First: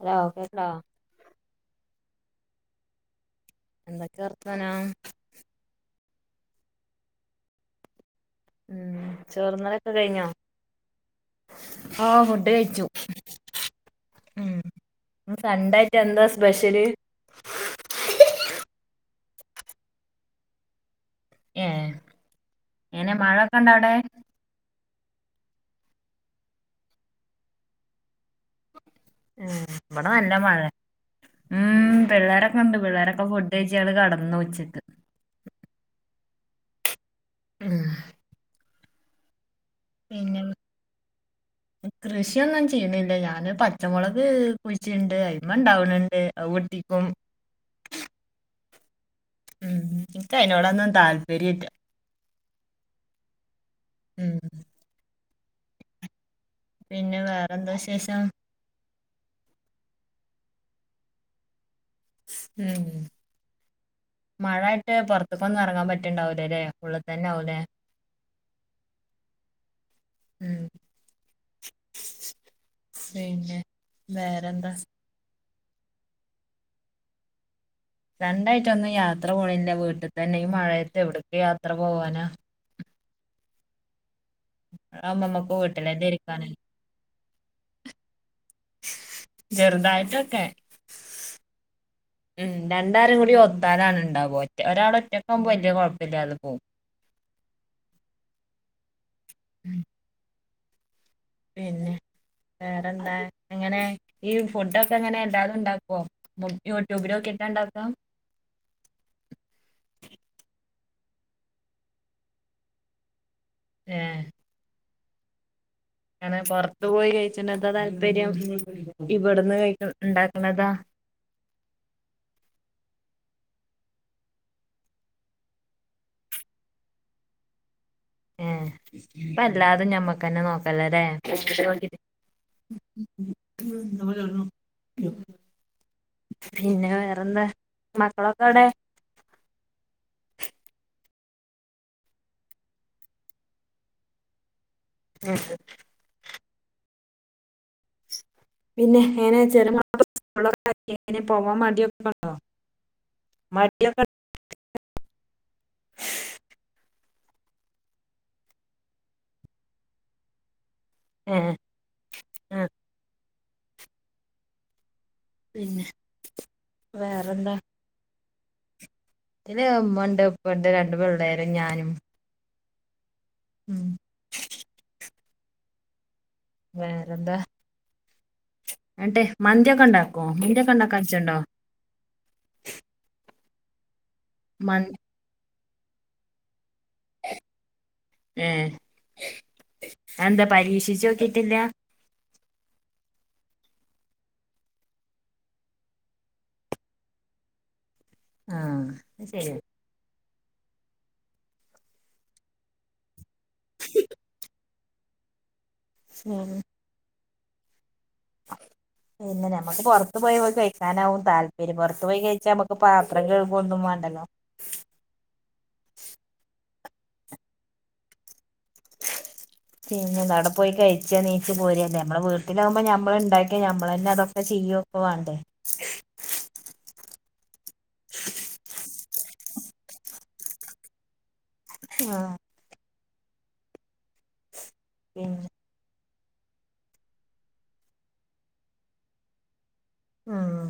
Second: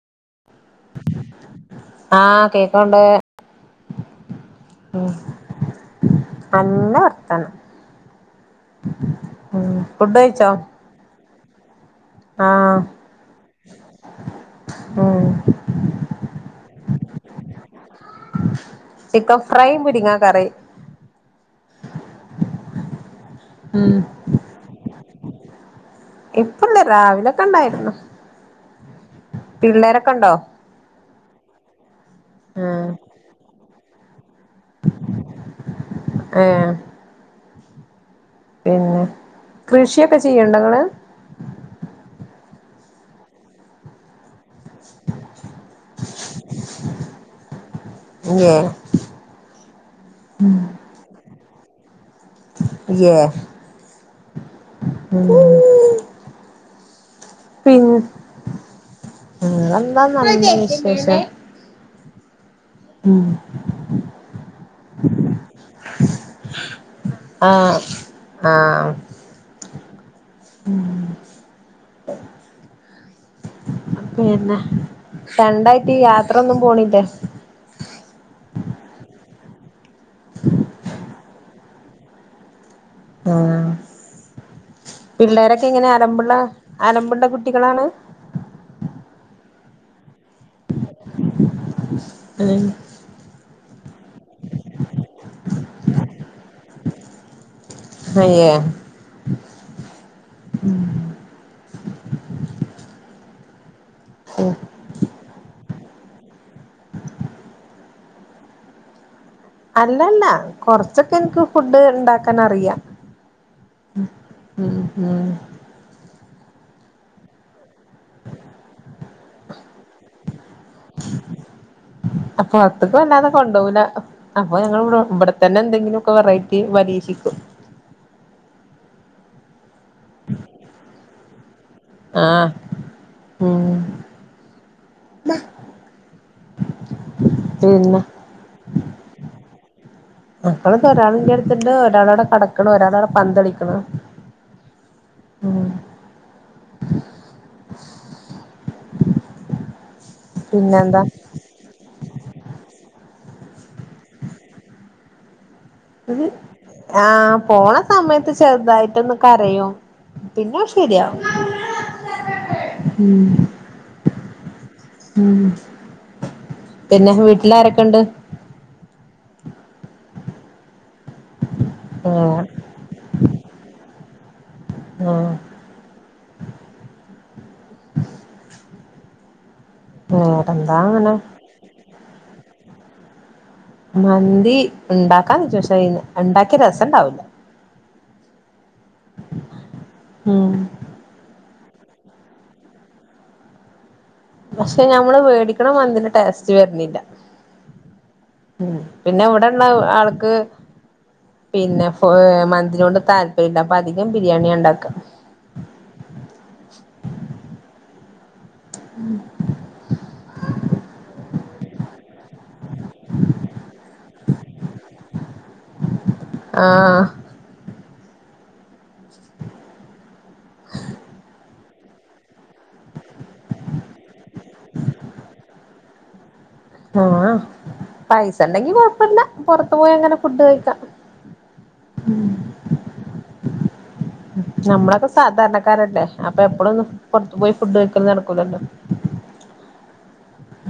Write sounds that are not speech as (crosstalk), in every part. Hello കേൾക്ക ആഹ് കേക്കോണ്ട് എന്തൊക്കെ വർത്തനാ നല്ല വർത്താനം ഉം ഉം ചോറ്ന്നലൊക്കെ ഫുഡ് കഴിച്ചോ ആ ഫുഡ് ആഹ് കഴിച്ചു ഉം ളം സണ്ടേയായിട്ട് എന്താ സ്പെഷ്യല് ചിക്കൻഫ്രൈ മുരിങ്ങ കറി ഏ എനെ മഴൊക്കെ ഉണ്ടോ അവിടെ ഉം ഇപ്പല്ലേ രാവിലൊക്കെ ഉണ്ടായിരുന്നു ഉം ഇവിടെ പിള്ളേരൊക്കെ ഉണ്ടോ നല്ല മഴ ഉം പിള്ളോരൊക്കെ ഉണ്ട് ഉം പിള്ളേരൊക്കെ ഫുഡ് കഴച്ച് ഞങ്ങള് കി- ഇന്ന് ഉച്ചയ്ക്ക് ഏ ആ പിന്നെ കൃഷിയൊക്കെ ചെയ്യുണ്ടോ നിങ്ങള് കൃഷിയെന്നും ചെയ്യണില്ല ഞാന് പച്ചമുളക് കുഴിച്ചിണ്ട് അയിമേണ്ടാവണുണ്ട് അത് പൊട്ടിക്കും യേ ഉം ഇനിക്ക് അതിനോടൊന്നും താല്പര്യമില്ല അയ്യേ ഉം പിന്നെ വേറെന്താ വിശേഷം (unintelligible) വിശേഷം (inaudible) ഉം മഴയിയിട്ട് പുറത്തക്കൊന്നും ഇറങ്ങാൻ പറ്റണ്ടാവലേ അല്ലെ ഉള്ളിൽ തന്നെ ആവൂലെ ആ ഉം പിന്നെ വേറെന്താ ഫ്രണ്ടായിട്ട് യാത്രൊന്നും പോണില്ലേ ഫ്രണ്ടായിട്ടൊന്നും യാത്ര പോണില്ല വീട്ടിൽ തന്നെ ഈ മഴയത്ത് എവിടക്ക് യാത്ര പോവാനാ ആ മഴയാവുമ്പോ നമ്മക്ക് പിള്ളേരൊക്കെ ഇങ്ങനെ വീട്ടിലന്നെ അലമ്പുള്ള ഇരിക്കാന് അലമ്പുള്ള കുട്ടി കുട്ടികളാണ് ചെറുതായിട്ടൊക്കെ ഉം രണ്ടാരും കൂടി ഒ- അതാണ് ഉണ്ടാവ ഒറ ഒരാൾ ഒറ്റക്ക ആവുമ്പോ വല്യയ കുഴപ്പില്ലാതെ പോവും (inaudible) ഉം അങ്ങനെ ഈ ഉം ഫുഡൊക്കെ അങ്ങനെ എല്ലാമുണ്ടാക്ക ഓ യൂട്യൂബിനോക്കീട്ടാ ഉണ്ടാക്കാ അല്ലല്ല കൊറച്ചൊക്കെ എനിക്ക് ഫുഡ് ഉണ്ടാക്കൻ അറിയാം ഉം ഉം ആണ് പുറത്ത് പോയി കഴിച്ചി- ന്നതാ താല്പര്യം ഇവിടുന്ന് കഴി ഉണ്ടാക്കുന്നതാ അതിപ്പം അല്ലാതെ കൊണ്ടേപോകൂല അപ്പൊ ഞങ്ങൾ ഇവിടെത്തന്നെ എന്തെങ്കിലും ഒക്കെ വെറൈറ്റി പരീക്ഷിക്കും അപ്പ എല്ലാതും ഞമ്മക്കന്നെ നോക്കല്ല അല്ലെ ആഹ് ഉം (unintelligible) പിന്നെ വേറെന്താ പിന്നെ മക്കളൊക്കെ എവിടെ മക്കളിക്കെ ഒരാൾ എറ്റെടുത്തുണ്ട് ഒരാളവിടെ കടക്കണ് ഒരാളവിടെ പന്ത് കളിക്കണ് (unintelligible) പിന്നെ എങ്ങനെ ചെറിയ മക്കക്കൊക്കെ സ്കളിൽ പിന്നെന്താ എങ്ങനാ പോകാൻ മടിയൊക്കെയുണ്ടാ ആ മടിയൊക്കെ ആഹ് പോണ സമയത്ത് ചെറുതായിട്ടെന്ന് കരയും പിന്നെ ശരിയാകും ഏഹ് ആഹ് ഉം പിന്നെ പിന്നെ വീട്ടിലാരൊക്കെ ഉണ്ട് വീട്ടില് ഉമ്മ ഉണ്ട് ഉപ്പ ഉണ്ട് രണ്ടു പിള്ളേരും ഞാനും ആഹ് ഉം ആ വേറെന്താ ആട്ടേ മന്തിയൊക്കെ ഉണ്ടാക്കോ മന്തിയൊക്കെ വേറെന്താ അങ്ങനെ ഉണ്ടാക്കാച്ചുണ്ടോ മന്തി ഉണ്ടാക്കാന്ന് വച്ച ഉണ്ടാക്കിയ രസം ഉണ്ടാവില്ല ഉ എന്താ ഉം പരീക്ഷിച്ച നോക്കിട്ടില്ല പക്ഷെ ഞമ്മള് വേടിക്കണ മന്തിന്റെ ടേസ്റ്റ് വരുന്നില്ല ഉം ആഹ് പിന്നെ അത് ഇവിടെണ ആൾക്ക് പിന്നെ മന്തിനൊണ്ട് താല്പര്യമില്ല അപ്പൊ അധികം ബിരിയാണി ഉണ്ടാക്കും ഉഹ പിന്നെ നമുക്ക് പുറത്തു പോയി പോയി കഴിക്കാനാവും താല്പര്യം പുൊറത്തു പോയി കഴിച്ചാൽക്ക് െ പത്ര കേൾ ഒന്നും വേണ്ടല്ലോ ആ പിന്നെ നട പോയി കഴിച്ചാ നീച്ചു പോര നമ്മെ വീട്ടിലാകുമ്പോ നമ്മള ഇണ്ടാക്കിയ നമ്മൾ തന്നെ അതൊക്കെ ചെയ്യുവൊക്കെ വണ്ടേ ആഹ പൈസ ഉണ്ടെങ്കി കൊഴപ്പില്ല പുൊറത്തു പോയി അങ്ങനെ ഫുഡ് കഴിക്കാം ആഹ നമ്മളൊക്കെ പിന്നെ സാധാരണക്കാരല്ലേ അപ്പൊ എപ്പോഴൊന്ന് പുൊറത്ത പോയി ഫുഡ് കഴക്കും നടക്കുന്നുല്ലോ ആഹ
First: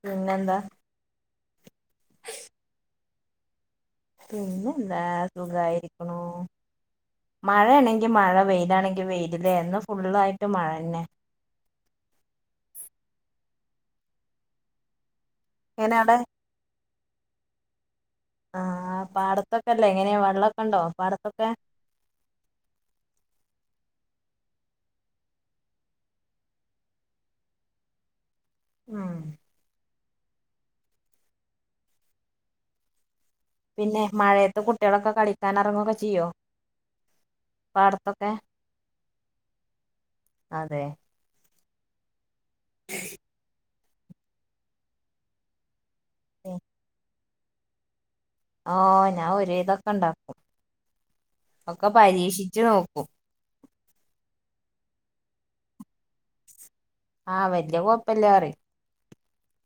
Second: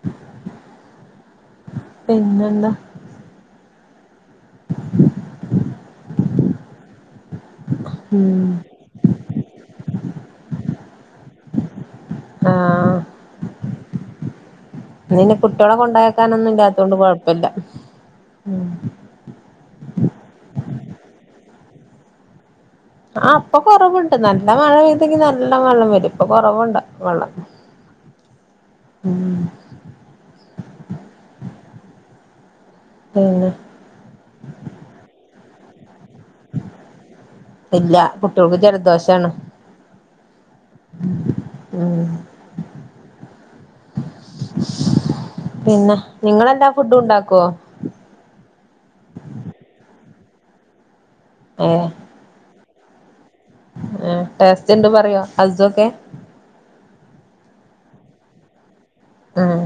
പിന്നെ എന്താ പിന്നെന്താ പിന്നെ എന്താ സുഖായിരിക്കണും മഴയാണെങ്കി മഴ ഉം വെയിലാണെങ്കി വെയിലല്ന്ന് ഫുുള്ളായിട്ട് മഴ തന്നെ ആ ഇന്നെ കുട്ടികളെ എങ്ങനെ അവിടെ കൊണ്ടായാക്കാനൊന്നും ഇല്ലാത്തൊണ്ട് കുഴപ്പമില്ല ആഹ പാടത്തൊക്കെ അല്ലേ എങ്ങനെയ വെള്ളമൊക്കെ ഉണ്ടോ പാടത്തൊക്കെ ആ അപ്പൊ കൊറവുണ്ട് നല്ല മഴ പെയ്തെങ്കി നല്ല വെള്ളം വരും ഇപ്പൊ കൊറവുണ്ട് വെള്ളം (unintelligible) ഉം പിന്നെ പിന്നെ മഴയത്ത് കുട്ടികളൊക്കെ കളിക്കാൻ ഇറങ്ങൊക്കെ ചെയ്യോ ഇല്ല പാടത്തൊക്കെ കുട്ടികൾക്ക് ജലദോഷാണ് അതെ ഉം (inaudible) പിന്നെ നിങ്ങെല്ലാ ഫുഡും ഉണ്ടാക്കുവോ ആഹ ഞാൻ ഒ ഇതൊക്കെ ഉണ്ടാക്കും ഒക്കെ പരീക്ഷിച്ചു നോക്കും (unintelligible) ആ ടെസ്റ്റ് എണ്ട് പറയോ ഹസ് ക്കെ ആഹ് വല്യ കൊഴപ്പല്ലറി ഉം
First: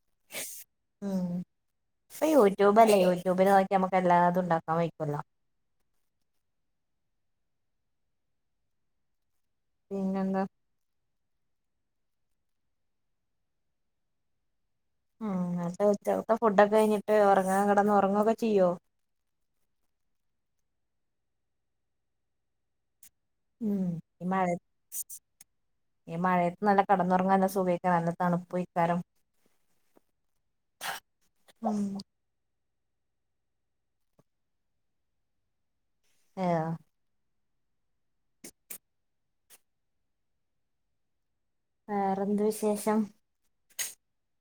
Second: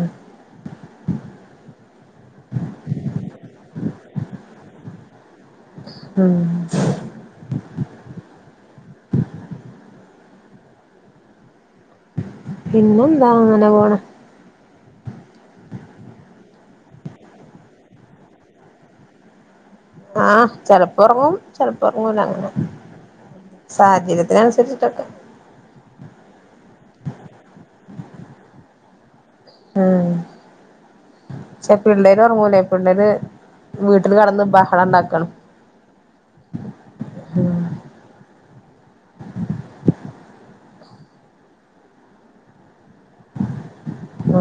ഉ യൂട്യൂബ അല്ലേ യൂട്യൂബിൽ നോക്കക്ക് എല്ലാതും ഉണ്ടാക്കാൻ വയിക്കുല്ലോ ഉം പിന്നെ എന്താ പിന്നെ എന്താ അങ്ങനെ പോണ ഉം എന്ന ഉച്ചകത്തെ ഫുഡൊക്കെ കഴിഞ്ഞിട്ട് ഉറങ്ങാ കിടന്ന് ഉറങ്ങുവൊക്കെ ചെയ്യോ ആഹ ചെിലപ്പോ ഉറങ്ങും ചെിലപ്പോ ഉറങ്ങല അങ്ങനെ ഉം ഈ മഴ സാഹചര്യത്തിനനുസരിച്ചിട്ടൊക്കെ ഈ മഴയത്ത് നല്ല കടന്നുറങ്ങാനൻല്ല സുഖക്കാ നല്ല തണുപ്പ് വഴിക്കാരും ഉം ഉം ചെപ്പ പിള്ളേര് ഉറങ്ങൂല ണ്ടേന് വീട്ടില് കടന്ന് ബഹളം ഉണ്ടാക്കണം ആഹ അ വേറെന്ത് വിശേഷം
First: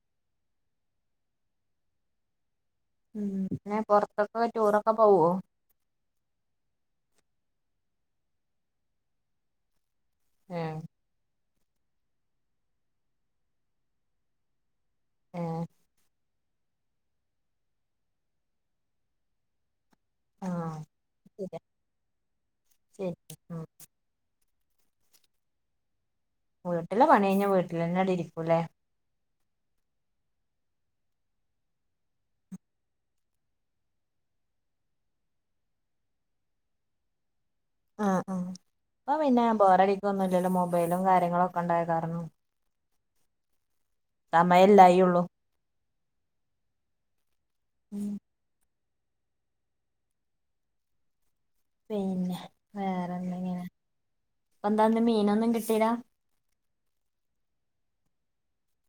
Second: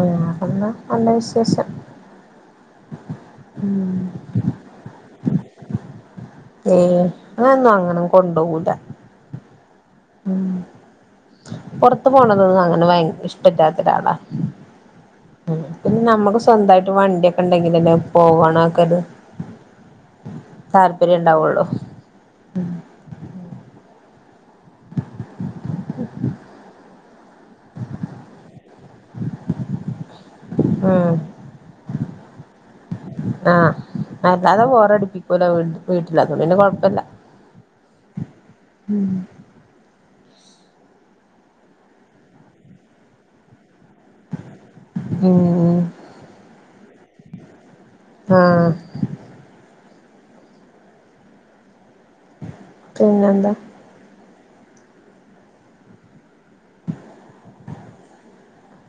ആ ഒന്ന നല്ല വിശേഷം ഉം പിന്നെ പൊറത്തൊക്കെ ടൂറൊക്കെ പോവോ ഏയ് അങ്ങനൊന്നും അങ്ങനെ കൊണ്ടോവൂല ഉം ഏഹ് പൊറത്തു പോണതൊന്നും അങ്ങനെ ഇഷ്ടല്ലാത്തൊരാളാ ഏഹ് പിന്നെ നമ്മുക്ക് സ്വന്തായിട്ട് വണ്ടിയൊക്കെണ്ടെങ്കിലല്ലെ പോവണൊക്കത് ആഹ് താല്പര്യം ശരി ഇണ്ടാവുള്ളു ശരി ഉം വീട്ടില് പണി കഴിഞ്ഞാ വീട്ടിൽ തന്നെടിരിക്കൂല്ലേ ആ (inaudible) ആ അല്ലാതെ ബോറടിപ്പിക്കൂല വീട്ടിലൊന്നും പിന്നെ കൊഴപ്പില്ല ആ ആ ഓ പിന്നെ ബോറടിക്കോന്നു പിന്നെ മൊബൈലും കാര്യങ്ങളും ഒക്കെ ഉണ്ടായ കാരണം സമയില്ലായിയുള്ളൂ ഉം ആ പിന്നെ പിന്നെന്താ ഇപ്പൊ എന്താന്ന് മീനൊന്നും കിട്ടീലാ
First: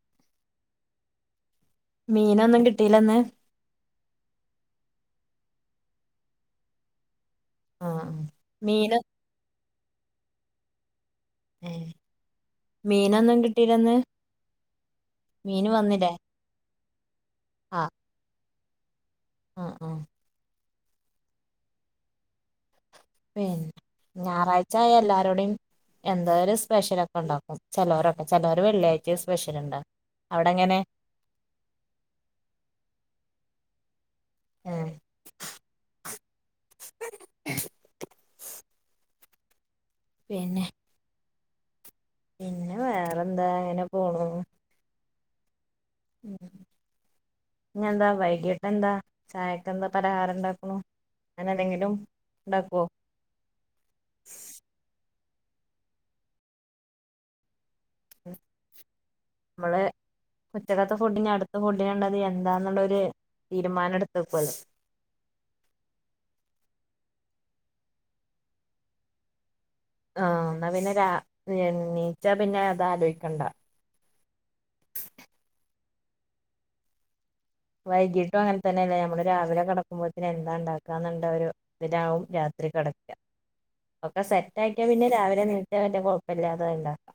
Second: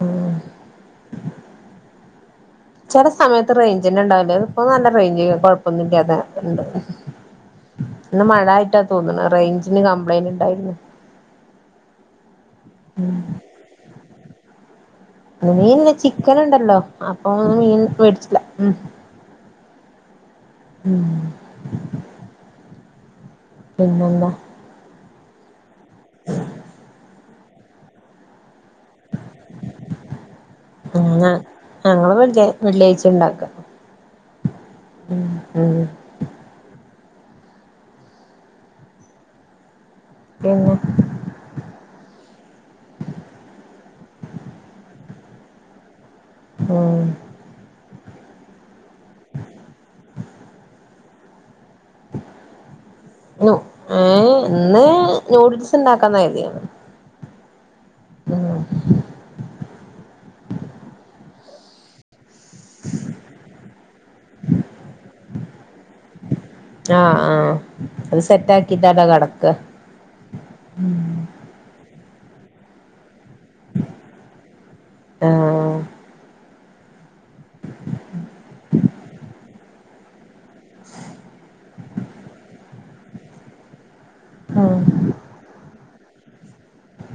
ഉം മി ചെല സമയത്ത് റേഞ്ചന്നെ ഉണ്ടാവില്ല ഇപ്പൊ നല്ല റേഞ്ച് കൊഴപ്പൊന്നുല്ലാതെ ഉണ്ട് ആ ഇന്ന് മഴ ആയിട്ടാ മീന് തോന്നണെ റേഞ്ചിന് കംപ്ലൈന്റ് ഇണ്ടായിരുന്നു ഏഹ് ഉം മീനൊന്നും കിട്ടീലന്ന് മീന് മീനിന് വന്നില്ലേ ചിക്കൻ ഉണ്ടല്ലോ അപ്പൊ ഒന്ന് മീൻ മേടിച്ചിട്ടില്ല ഉം ആഹ് ആഹ് ഉം പിന്നെ പിന്നെന്താ ഞായറാഴ്ച എല്ലാരോടെയും എന്തായാലും സ്പെഷ്യലൊക്കെ ഉണ്ടാവും ചെലോരോക്കെ ചെലോ അവിടെങ്ങനെ ഞങ്ങ ഞങ്ങള് വെള്ളിയാ വെള്ളിയാഴ്ച ഉണ്ടാക്ക ഉം ഉം പിന്നെ പിന്നെ വേറെ എന്താ ഇങ്ങനെ പോണു ഉം. ഉം ഇനി എന്താ വൈകീട്ട് എന്താ ചായക്ക് എന്താ പലഹാരം ഉണ്ടാക്കണു അങ്ങനെന്തെങ്കിലും ഉണ്ടാക്കുവോ നു ഏഹ് ഇന്ന് നൂഡിൽസ് ഉണ്ടാക്കാന്ന് കരുതിയാണ് ഉം നമ്മള് ഉച്ചക്കത്തെ ഫുഡ് ഇനി അടുത്ത ഫുഡിന് ഉണ്ടത് എന്താന്നുള്ളൊരു തീരുമാനം എടുത്തുക്കോല്ലോ ആഹ് ആഹ് അത് സെറ്റ് ആക്കീട്ടാല്ലെ കെടക്ക ആഹ് എന്നാ പിന്നെ രാ എണീച്ച പിന്നെ അതാ ആലോയി ക്കണ്ട ആഹ് വൈകീട്ടും അങ്ങനെ തന്നെല്ലെ ഞമ്മള് രാവിലെ കെടക്കുമ്പോഴ്ത്തന്നെ എണി ഉണ്ടാക്കാന്നുണ്ട ഒരു ഇതിനാവും രാത്രി കെട ഒക്കെ സെറ്റ് ഉം ആക്കിയാ പിന്നെ രാവിലെ ണീറ്റാ വല്യ കൊഴപ്പല്ല്യാ ത അഹ് ഇണ്ടാക്കാ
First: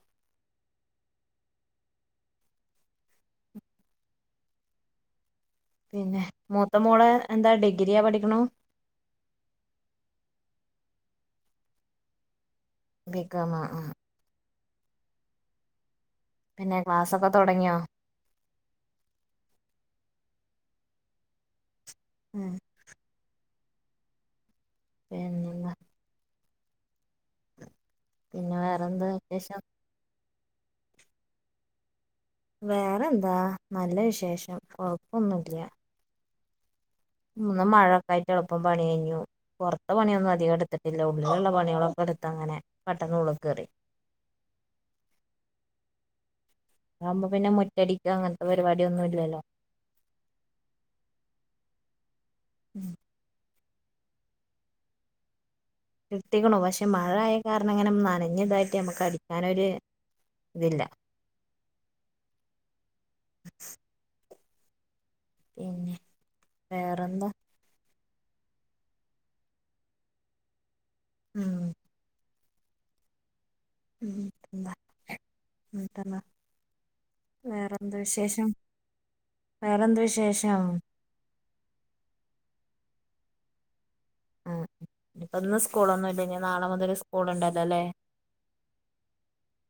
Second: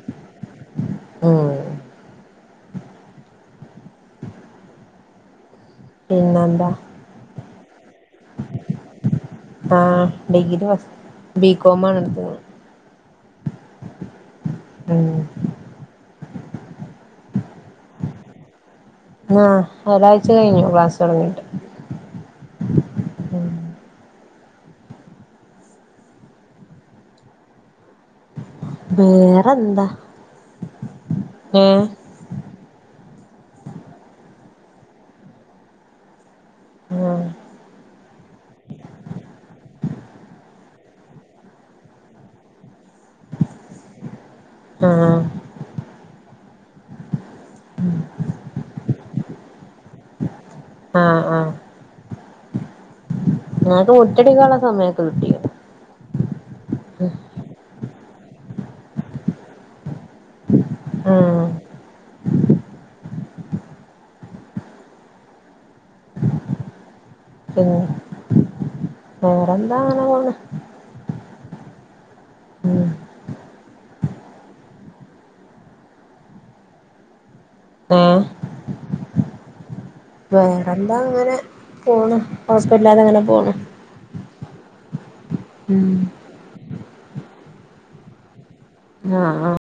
ഉം പിന്നെ പിന്നെന്താ മൂത്ത മോള് എന്താ ഡി ആഹ് ഡിഗ്രി ഫസ്റ്റ് ബി കോം ആണ് ഇട്ത്ത്ക്ക്ണ്. ബി. കോ മോ ഉം ഉം പിന്നെ ക്ലാസ്സൊക്കെ തൊടങ്ങിയോ? ആ ഒരാഴ്ച കഴിഞ്ഞു ക്ലാസ്സ് തുടങ്ങീട്ട് ഉം പിന്നെ പിന്നെ വേറെന്താ വിശേഷം ആ വേറെ എന്താ നല്ല വിശേഷം കൊഴപ്പൊന്നു ഇല്ല ആഹ് ഇന്നും മഴൊക്കായിട്ട് എളുപ്പം പണി കഴിഞ്ഞു പൊറത്ത പണിയൊന്നും അധികം എടുത്തി ട്ടില്ല ഉള്ളിലുള്ള പണികളൊക്കെ എടുത്ത് അങ്ങനെ പെട്ടെന്ന്ഉളുക്കേറി ആഹ് അമ്പോ പിന്നെ മുറ്റടിക്ക അങ്ങനത്തെ പരിപാടിയൊന്നും ഇല്ലല്ലോ ആഹ് ആഹ് ഉം (unintelligible) മുറ്റടിക്കാനുള്ള സമയൊക്കെ കിട്ടി കിട്ടിക്ക്ണു പക്ഷെ മഴയായ കാരണം ഇങ്ങനെ നനഞ്ഞ് ഇതായിട്ട് നമുക്ക് അടിക്കാനൊര് ആഹ് (inaudible) പിന്നെ വേറെന്താ പിന്നെ വേറെന്താ അങ്ങന പോന്ന് ഉം ഉം ഉം തന്ന വേറെന്ത് ഏഹ് വിശേഷം വേറെന്ത് വിശേഷം വേറെന്താ അങ്ങനെ പോണ് ഹോസ്പിറ്റലാതെ അങ്ങനെ പോണ് ഉം അപ്പം ഇന്ന് ഉം സ്കൂളൊന്നും ഇല്ലെനി നാളെ മുതൽ സ്കൂളുണ്ടല്ലോ അല്ലേ ആഹ് ആഹ്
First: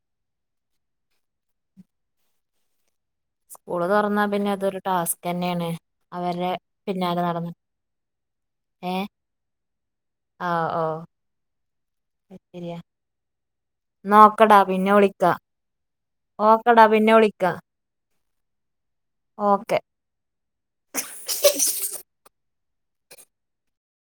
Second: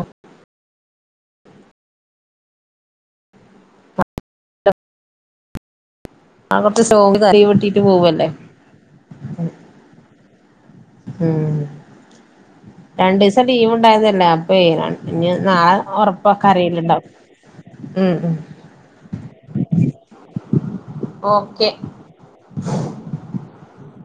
സ്കൂള് തുറന്നാ പിന്നെ അതൊരു ടാസ്ക് തന്നെയാണ് അവരുടെ ആ കുറച്ച് പിന്നാലെ (unintelligible) നടന്ന് കൂട്ടീട്ട് പോവല്ലേ ഏ ഉം ശെരിയ രണ്ടു ദിവസം ലീവ് ഉണ്ടായതല്ലേ അപ്പേ ര ഇനി വിളിക്കാ നാളെ ഓക്കടാ ഒറപ്പൊക്കറിയില്ലുണ്ടോ പിന്നെ വിളിക്കാ ഉം ഉം ഓക്കെ ഓക്കെ (inaudible)